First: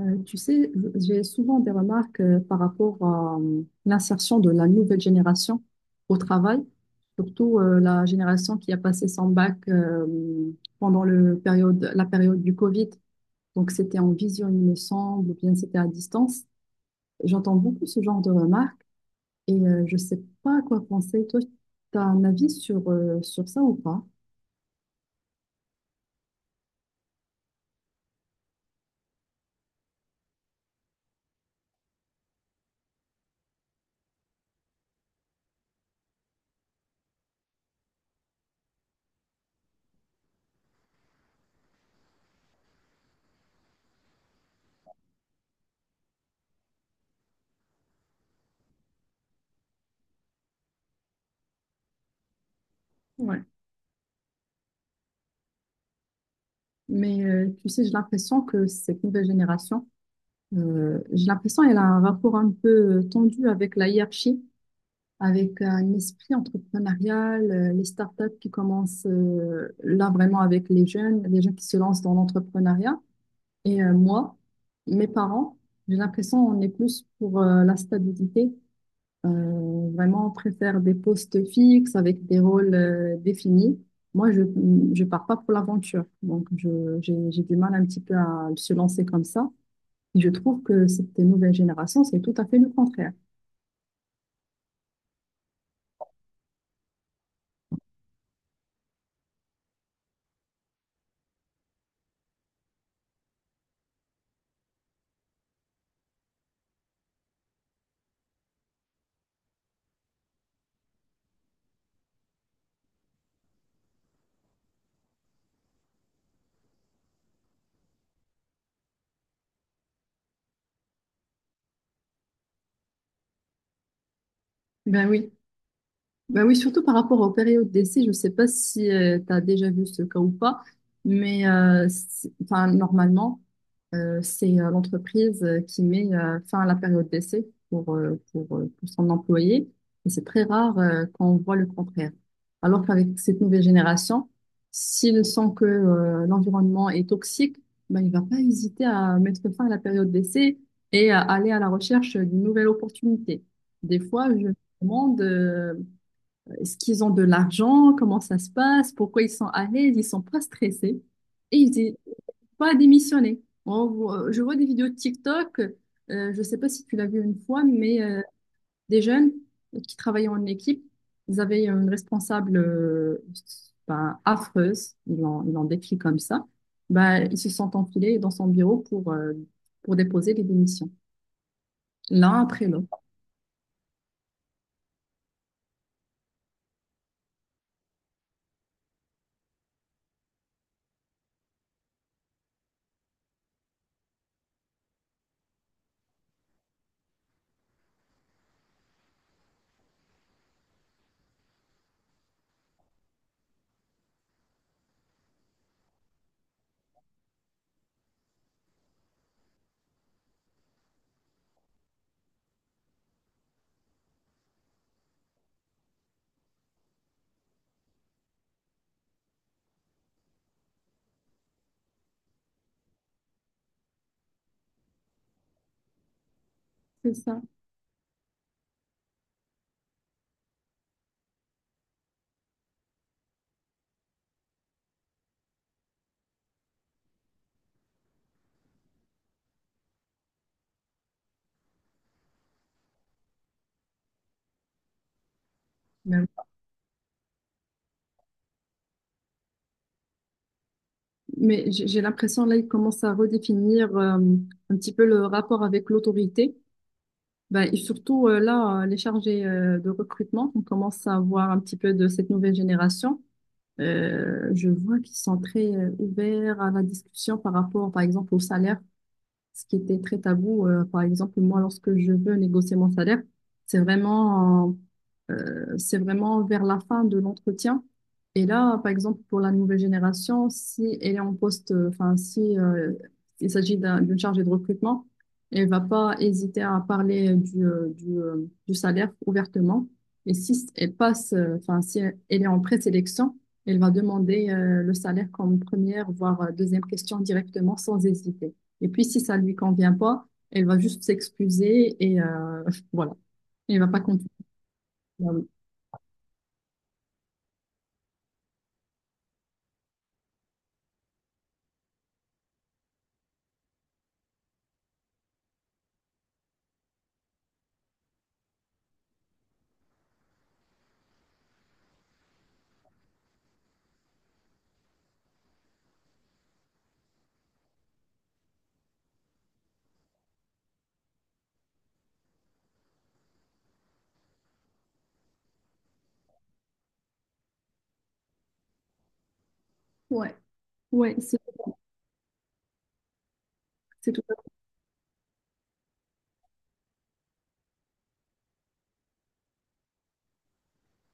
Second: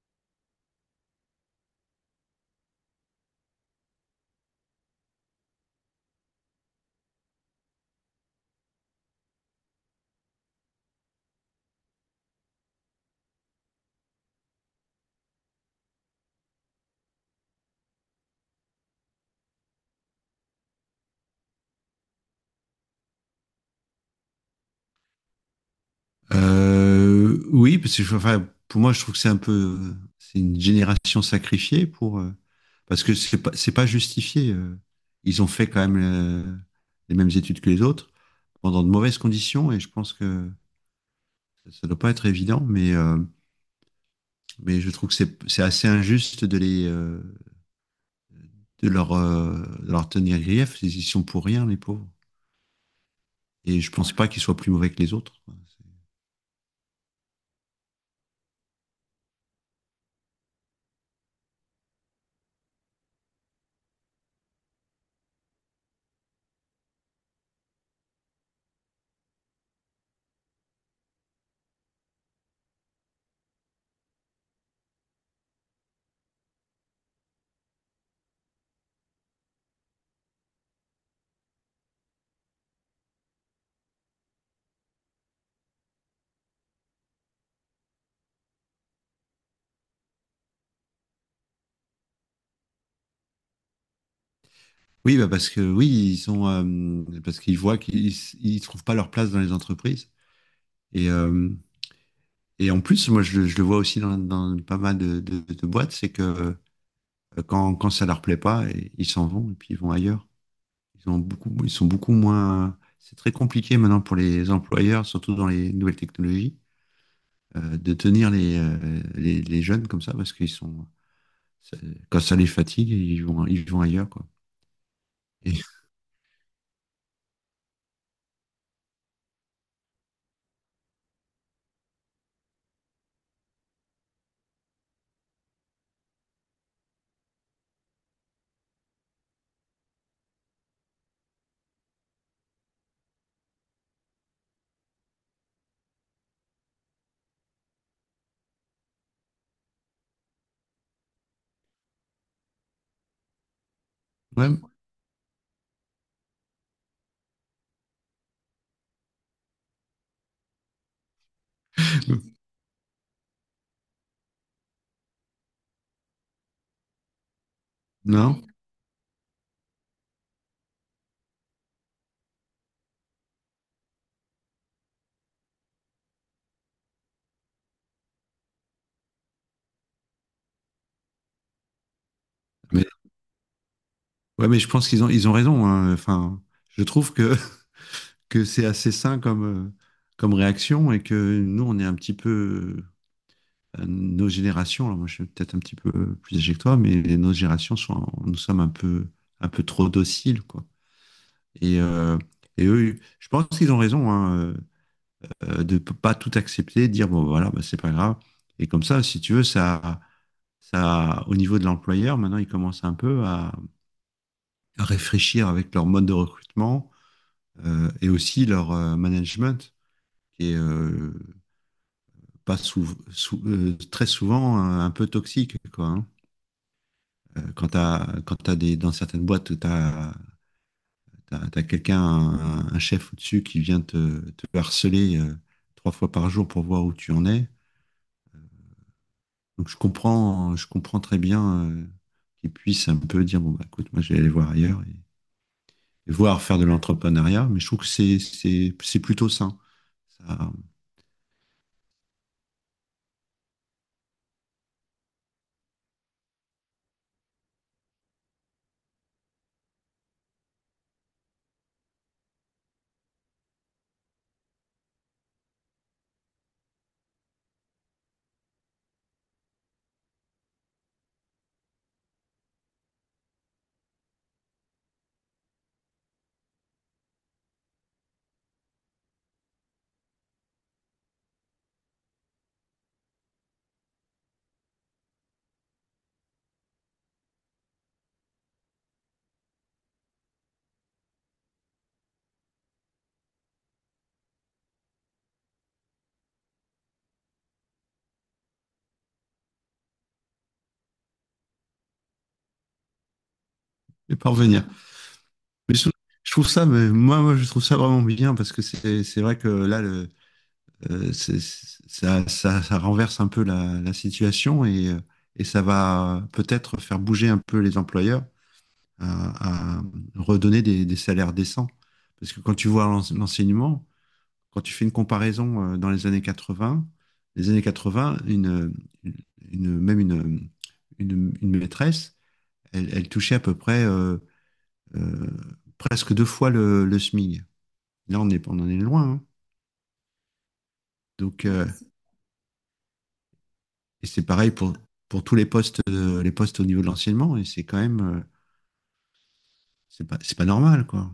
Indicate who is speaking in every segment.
Speaker 1: Tu sais, j'ai souvent des remarques par rapport à l'insertion de la nouvelle génération au travail, surtout la génération qui a passé son bac pendant la période du Covid. Donc c'était en vision, il me semble, ou bien c'était à distance. J'entends beaucoup ce genre de remarques, et je sais pas à quoi penser. Toi, tu as un avis sur ça ou pas?
Speaker 2: Oui, parce que enfin, pour moi, je trouve que c'est une génération sacrifiée parce que c'est pas justifié. Ils ont fait quand même, les mêmes études que les autres pendant de mauvaises conditions et je pense que ça doit pas être évident, mais mais je trouve que c'est assez injuste de les, de leur, de leur tenir grief. Ils y sont pour rien, les pauvres.
Speaker 1: Ouais.
Speaker 2: Et je pense pas qu'ils soient plus mauvais que les autres.
Speaker 1: Mais tu sais, j'ai l'impression que cette nouvelle génération j'ai l'impression qu'elle a un rapport un peu tendu avec la hiérarchie, avec un esprit entrepreneurial, les startups qui commencent là vraiment avec les jeunes qui se lancent dans l'entrepreneuriat. Et moi, mes parents, j'ai l'impression qu'on est plus pour la stabilité. Vraiment, on préfère des postes fixes avec des rôles définis. Moi, je pars pas pour l'aventure, donc j'ai du mal un petit peu à se lancer comme ça. Je trouve que cette nouvelle génération, c'est tout à fait le contraire.
Speaker 2: Oui, bah parce que oui, ils sont parce qu'ils voient qu'ils, ils trouvent pas leur place dans les entreprises. Et, euh, et en plus, moi, je le vois aussi dans, dans pas mal de boîtes, c'est que quand ça leur plaît pas, ils s'en vont et puis ils vont ailleurs. Ils sont beaucoup moins. C'est très compliqué maintenant pour les employeurs, surtout dans les nouvelles technologies, de tenir les, les jeunes comme ça parce qu'ils sont ça- quand ça les fatigue, ils vont ailleurs quoi.
Speaker 1: Ben oui,
Speaker 2: Et,
Speaker 1: bah oui, surtout par rapport aux périodes d'essai, je ne sais pas si tu as déjà vu ce cas ou pas, mais enfin, normalement, c'est l'entreprise qui met fin à la période d'essai pour son employé, et c'est très rare qu'on voit le contraire. Alors qu'avec cette nouvelle génération, s'il sent que l'environnement est toxique, bah, il ne va pas hésiter à mettre fin à la période d'essai et à aller à la recherche d'une nouvelle opportunité. Des fois, je
Speaker 2: ouais,
Speaker 1: me demande est-ce qu'ils ont de l'argent? Comment ça se passe? Pourquoi ils sont à l'aise? Ils sont pas stressés. Et ils disent pas démissionner. Je vois des vidéos de TikTok. Je sais pas si tu l'as vu une fois, mais
Speaker 2: non,
Speaker 1: des jeunes qui travaillaient en équipe, ils avaient une responsable affreuse. Ils l'ont décrit comme ça. Ben, ils se sont enfilés dans son bureau pour déposer les démissions, l'un après
Speaker 2: mais
Speaker 1: l'autre.
Speaker 2: Ouais, mais je pense qu'ils ils ont raison, hein. Enfin, je trouve que que c'est assez sain comme comme réaction et que nous, on est un petit peu. Nos générations, alors moi je suis peut-être un petit peu plus âgé que toi, mais nos générations nous sommes un peu trop dociles, quoi. Et, euh, et eux, je pense qu'ils ont raison, hein, de pas tout accepter, de dire bon voilà, bah, c'est pas grave. Et comme ça, si tu veux, ça au niveau de l'employeur, maintenant, ils commencent un peu à réfléchir avec leur mode de recrutement et aussi leur management qui est pas très souvent un peu toxique, quoi, hein.
Speaker 1: C'est ça.
Speaker 2: Quand t'as des, dans certaines boîtes, t'as quelqu'un, un chef au-dessus qui vient te harceler trois fois par jour pour voir où tu en es. Donc je comprends très bien qu'il puisse un peu dire, bon bah écoute, moi je vais aller voir ailleurs et voir faire de l'entrepreneuriat, mais je trouve que c'est plutôt sain. Ça,
Speaker 1: Mais j'ai l'impression là, il commence à redéfinir un petit peu le rapport avec l'autorité. Ben, et surtout là, les chargés de recrutement, on commence à voir un petit peu de cette nouvelle génération. Je vois qu'ils sont très ouverts à la discussion par rapport, par exemple, au salaire, ce qui était très tabou. Par exemple, moi, lorsque je veux négocier mon salaire, c'est vraiment, c'est vraiment vers la fin de l'entretien. Et là, par exemple, pour la nouvelle génération, si elle est en poste, enfin, si il s'agit d'une chargée de recrutement, elle va pas hésiter à parler du salaire ouvertement. Et si elle passe, enfin, si elle est en présélection, elle va demander le salaire comme première, voire deuxième question directement sans hésiter. Et puis, si ça lui convient pas, elle va juste s'excuser et voilà. Elle va pas
Speaker 2: je vais
Speaker 1: continuer.
Speaker 2: pas revenir.
Speaker 1: Ah oui.
Speaker 2: Mais je, je trouve ça, mais moi, je trouve ça vraiment bien parce que c'est vrai que là, le, c'est- ça renverse un peu la situation et ça va peut-être faire bouger un peu les employeurs à redonner des salaires décents. Parce que quand tu vois l'enseignement, quand tu fais une comparaison dans les années 80, les années 80, une, une, une- même une, une, une maîtresse, elle touchait à peu près euh, presque deux fois le SMIC. Là, on en est loin, hein.
Speaker 1: Ouais, ouais,
Speaker 2: Donc, euh, et
Speaker 1: c'est tout
Speaker 2: c'est
Speaker 1: à
Speaker 2: pareil pour tous les postes au niveau de l'enseignement. Et c'est quand même, c'est pas normal, quoi.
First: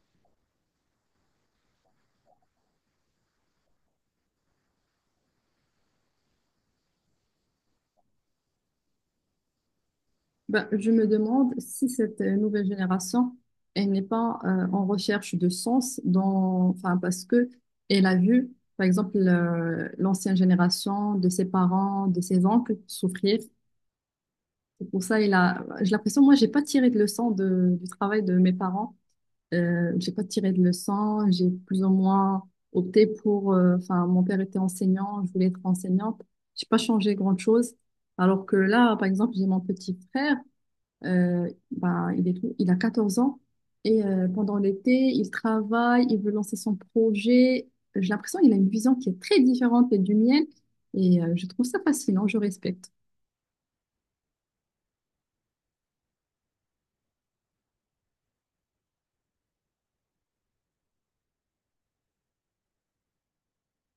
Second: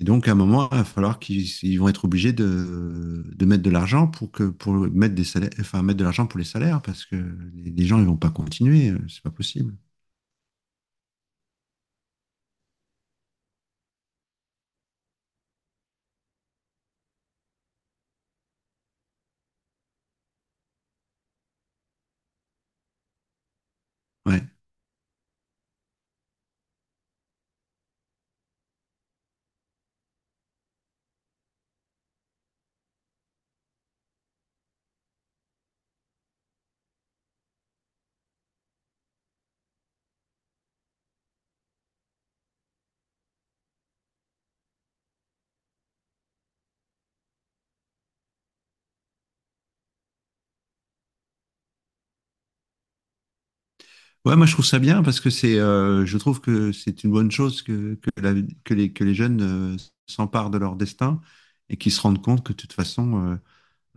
Speaker 2: Et donc, à un moment, il va falloir qu'ils, ils vont être obligés de mettre de l'argent pour que, pour mettre des salaires, enfin, mettre de l'argent pour les salaires parce que les gens, ils vont pas continuer. C'est pas possible.
Speaker 1: Ben, je me demande si cette nouvelle génération, elle n'est pas en recherche de sens enfin, parce que elle a vu, par exemple, l'ancienne génération de ses parents, de ses oncles souffrir.
Speaker 2: Ouais.
Speaker 1: C'est pour ça, j'ai l'impression, moi, j'ai pas tiré de leçon du travail de mes parents. J'ai pas tiré de leçons, j'ai plus ou moins opté enfin, mon père était enseignant, je voulais être enseignante. J'ai pas changé grand-chose. Alors que là, par exemple, j'ai mon petit frère, il a 14 ans, et pendant l'été, il travaille, il veut lancer son projet. J'ai l'impression qu'il a une vision qui est très différente et du mien, et je trouve ça fascinant, je respecte.
Speaker 2: Ouais, moi, je trouve ça bien parce que je trouve que c'est une bonne chose que que les jeunes euh, s'emparent de leur destin et qu'ils se rendent compte que, de toute façon,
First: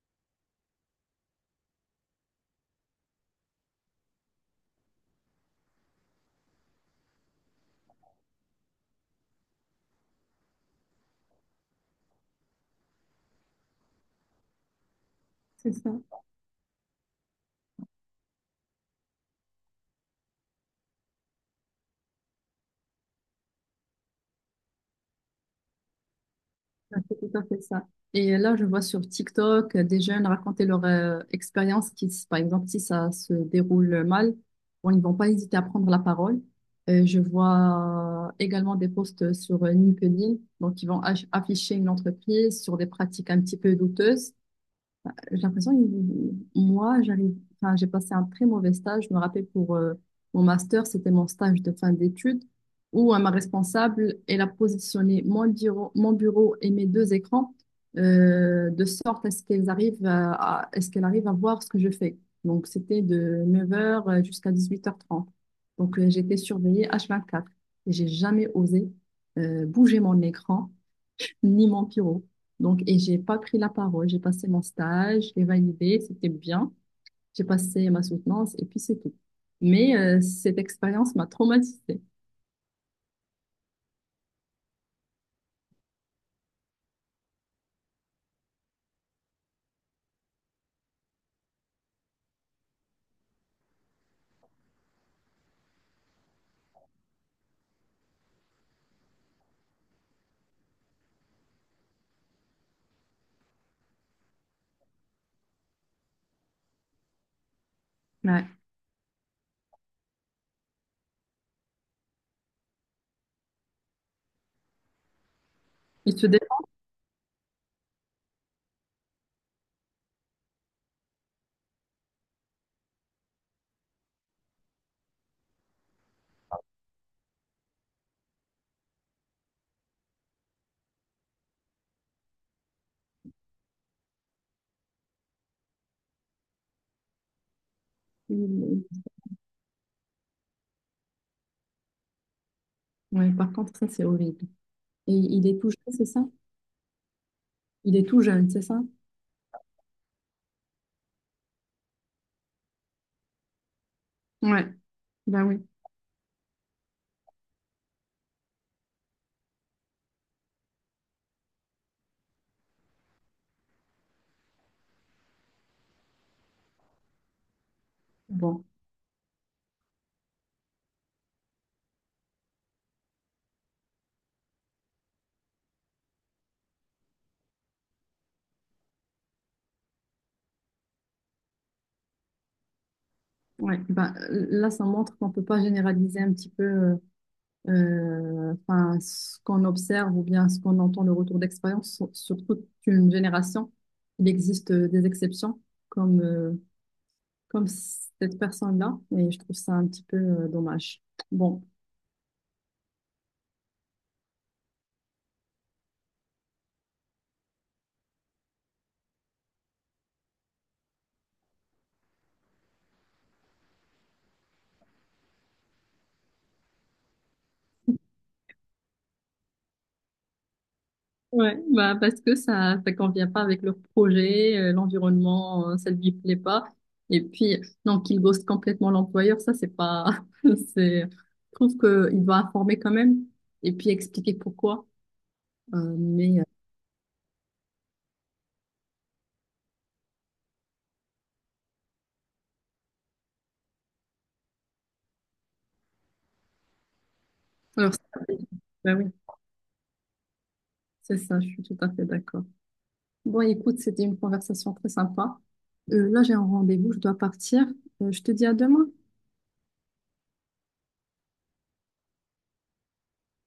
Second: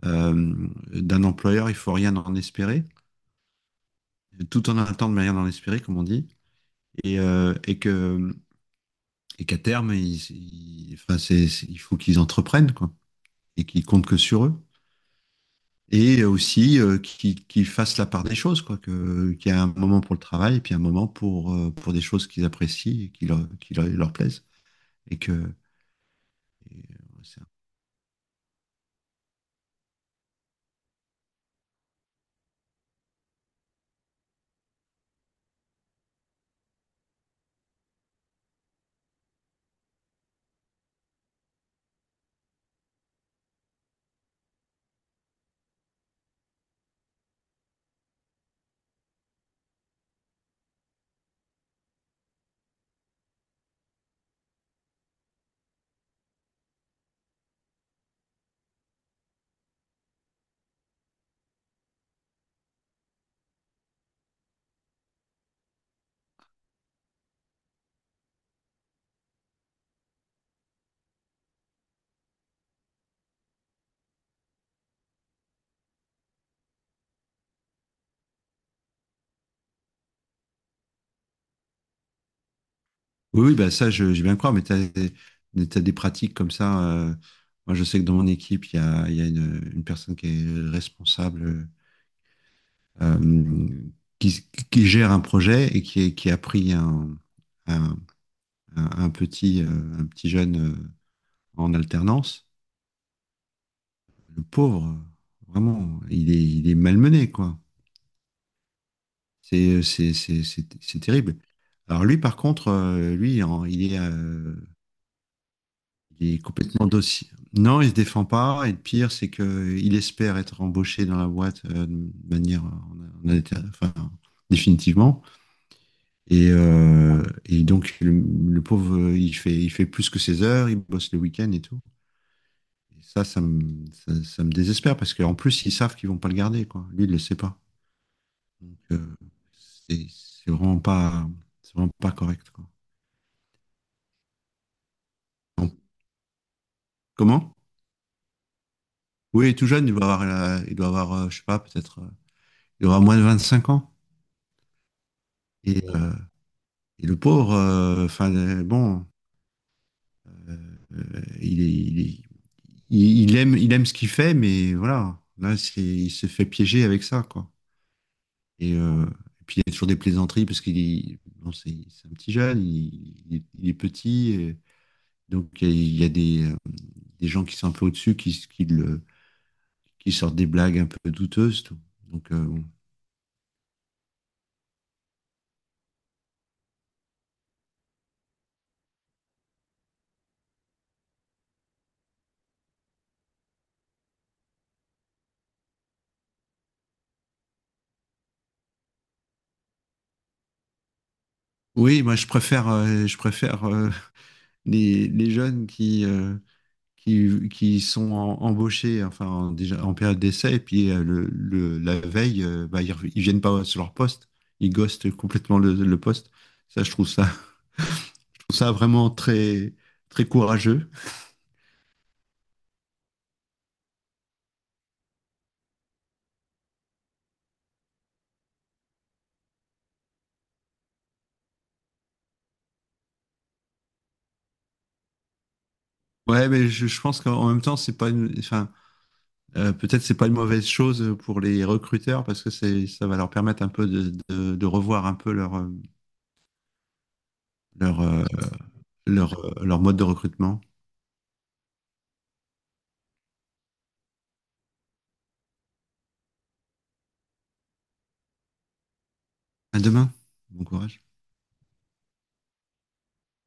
Speaker 2: d'un employeur, il faut rien en espérer, tout en attendant de rien en espérer, comme on dit, et que qu'à terme, enfin, il faut qu'ils entreprennent quoi, et qu'ils comptent que sur eux.
Speaker 1: C'est ça.
Speaker 2: Et aussi qu'ils fassent la part des choses, quoi, qu'il y a un moment pour le travail et puis un moment pour des choses qu'ils apprécient et qui leur, leur plaisent. Et que et,
Speaker 1: Ah, c'est tout à
Speaker 2: euh,
Speaker 1: fait ça. Et là, je vois sur TikTok des jeunes raconter leur expérience par exemple, si ça se déroule mal, bon, ils vont pas hésiter à prendre la parole. Je vois également des posts sur LinkedIn, donc ils vont afficher une entreprise sur des pratiques un petit peu douteuses. J'ai l'impression que moi, enfin, j'ai passé un très mauvais stage. Je me rappelle pour mon master, c'était mon stage de fin d'études où ma responsable, elle a positionné mon bureau et mes deux écrans de sorte à ce qu'elles arrivent à ce qu'elle arrive à voir ce que je fais. Donc, c'était de 9 heures jusqu'à 18h30. Donc, j'étais surveillée H24 et j'ai jamais osé bouger mon écran ni mon pyro. Donc, et j'ai pas pris la parole. J'ai passé mon stage, j'ai validé, c'était bien. J'ai passé ma soutenance et puis c'est tout. Mais cette expérience m'a traumatisée.
Speaker 2: Oui, oui, bah ça, je bien croire, mais tu as, des pratiques comme ça. Moi, je sais que dans mon équipe, il y a une personne qui est responsable, euh, qui gère un projet et qui a pris un, un, un petit, un petit jeune en alternance. Le pauvre, vraiment, il est malmené, quoi.
Speaker 1: Ouais.
Speaker 2: C'est terrible. Alors lui, par contre, il est,
Speaker 1: Il se
Speaker 2: il
Speaker 1: dé-
Speaker 2: est complètement dossier. Non, il se défend pas. Et le pire, c'est que il espère être embauché dans la boîte de manière enfin, définitivement. Et donc, le pauvre, il fait plus que ses heures, il bosse le week-end et tout. Et ça me désespère parce qu'en plus, ils savent qu'ils vont pas le garder, quoi. Lui, il le sait pas. Donc,
Speaker 1: il-
Speaker 2: euh, c'est c'est vraiment pas correct, quoi.
Speaker 1: Ouais, par contre, ça, c'est horrible. Et il est tout
Speaker 2: Donc,
Speaker 1: jeune, c'est ça?
Speaker 2: comment?
Speaker 1: Il est tout jeune, c'est ça?
Speaker 2: Oui, il est tout jeune, il doit avoir, je sais pas, peut-être, il doit avoir moins de 25 ans.
Speaker 1: Ouais, bah oui.
Speaker 2: Et, euh, et le pauvre, enfin bon, euh, il est, il est- il aime ce qu'il fait, mais voilà, il se fait piéger avec ça, quoi.
Speaker 1: Bon,
Speaker 2: Et, euh, et puis il y a toujours des plaisanteries parce qu'il est, bon, c'est un petit jeune, il est petit, et donc il y a des gens qui sont un peu au-dessus, qui qui sortent des blagues un peu douteuses, tout. Donc euh, bon.
Speaker 1: ouais, là, ça montre qu'on peut pas généraliser un petit peu enfin, ce qu'on observe ou bien ce qu'on entend, le retour d'expérience sur toute une génération, il existe des exceptions comme, euh, comme cette personne-là, et je trouve ça un petit peu dommage. Bon,
Speaker 2: Oui, moi je préfère les jeunes qui qui sont embauchés, enfin déjà en période d'essai, et puis la veille, bah, ils viennent pas sur leur poste, ils ghostent complètement le poste. Ça, je trouve ça, je trouve ça vraiment très, très courageux.
Speaker 1: ouais, bah parce que ça convient pas avec leur projet, l'environnement, ça lui plaît pas. Et puis, non, qu'il ghoste complètement l'employeur, ça, c'est pas. C'est... Je trouve que il doit informer quand même et puis expliquer pourquoi. Mais,
Speaker 2: Ouais, mais je pense qu'en même temps, c'est pas une, enfin, peut-être c'est pas une mauvaise chose pour les recruteurs parce que c'est, ça va leur permettre un peu de revoir un peu
Speaker 1: alors, ça,
Speaker 2: leur, euh,
Speaker 1: bah oui.
Speaker 2: leur mode de recrutement.
Speaker 1: C'est ça, je suis tout à fait d'accord. Bon, écoute, c'était une conversation très sympa. Là, j'ai un rendez-vous, je dois partir. Je te dis à demain.
Speaker 2: À demain. Bon courage.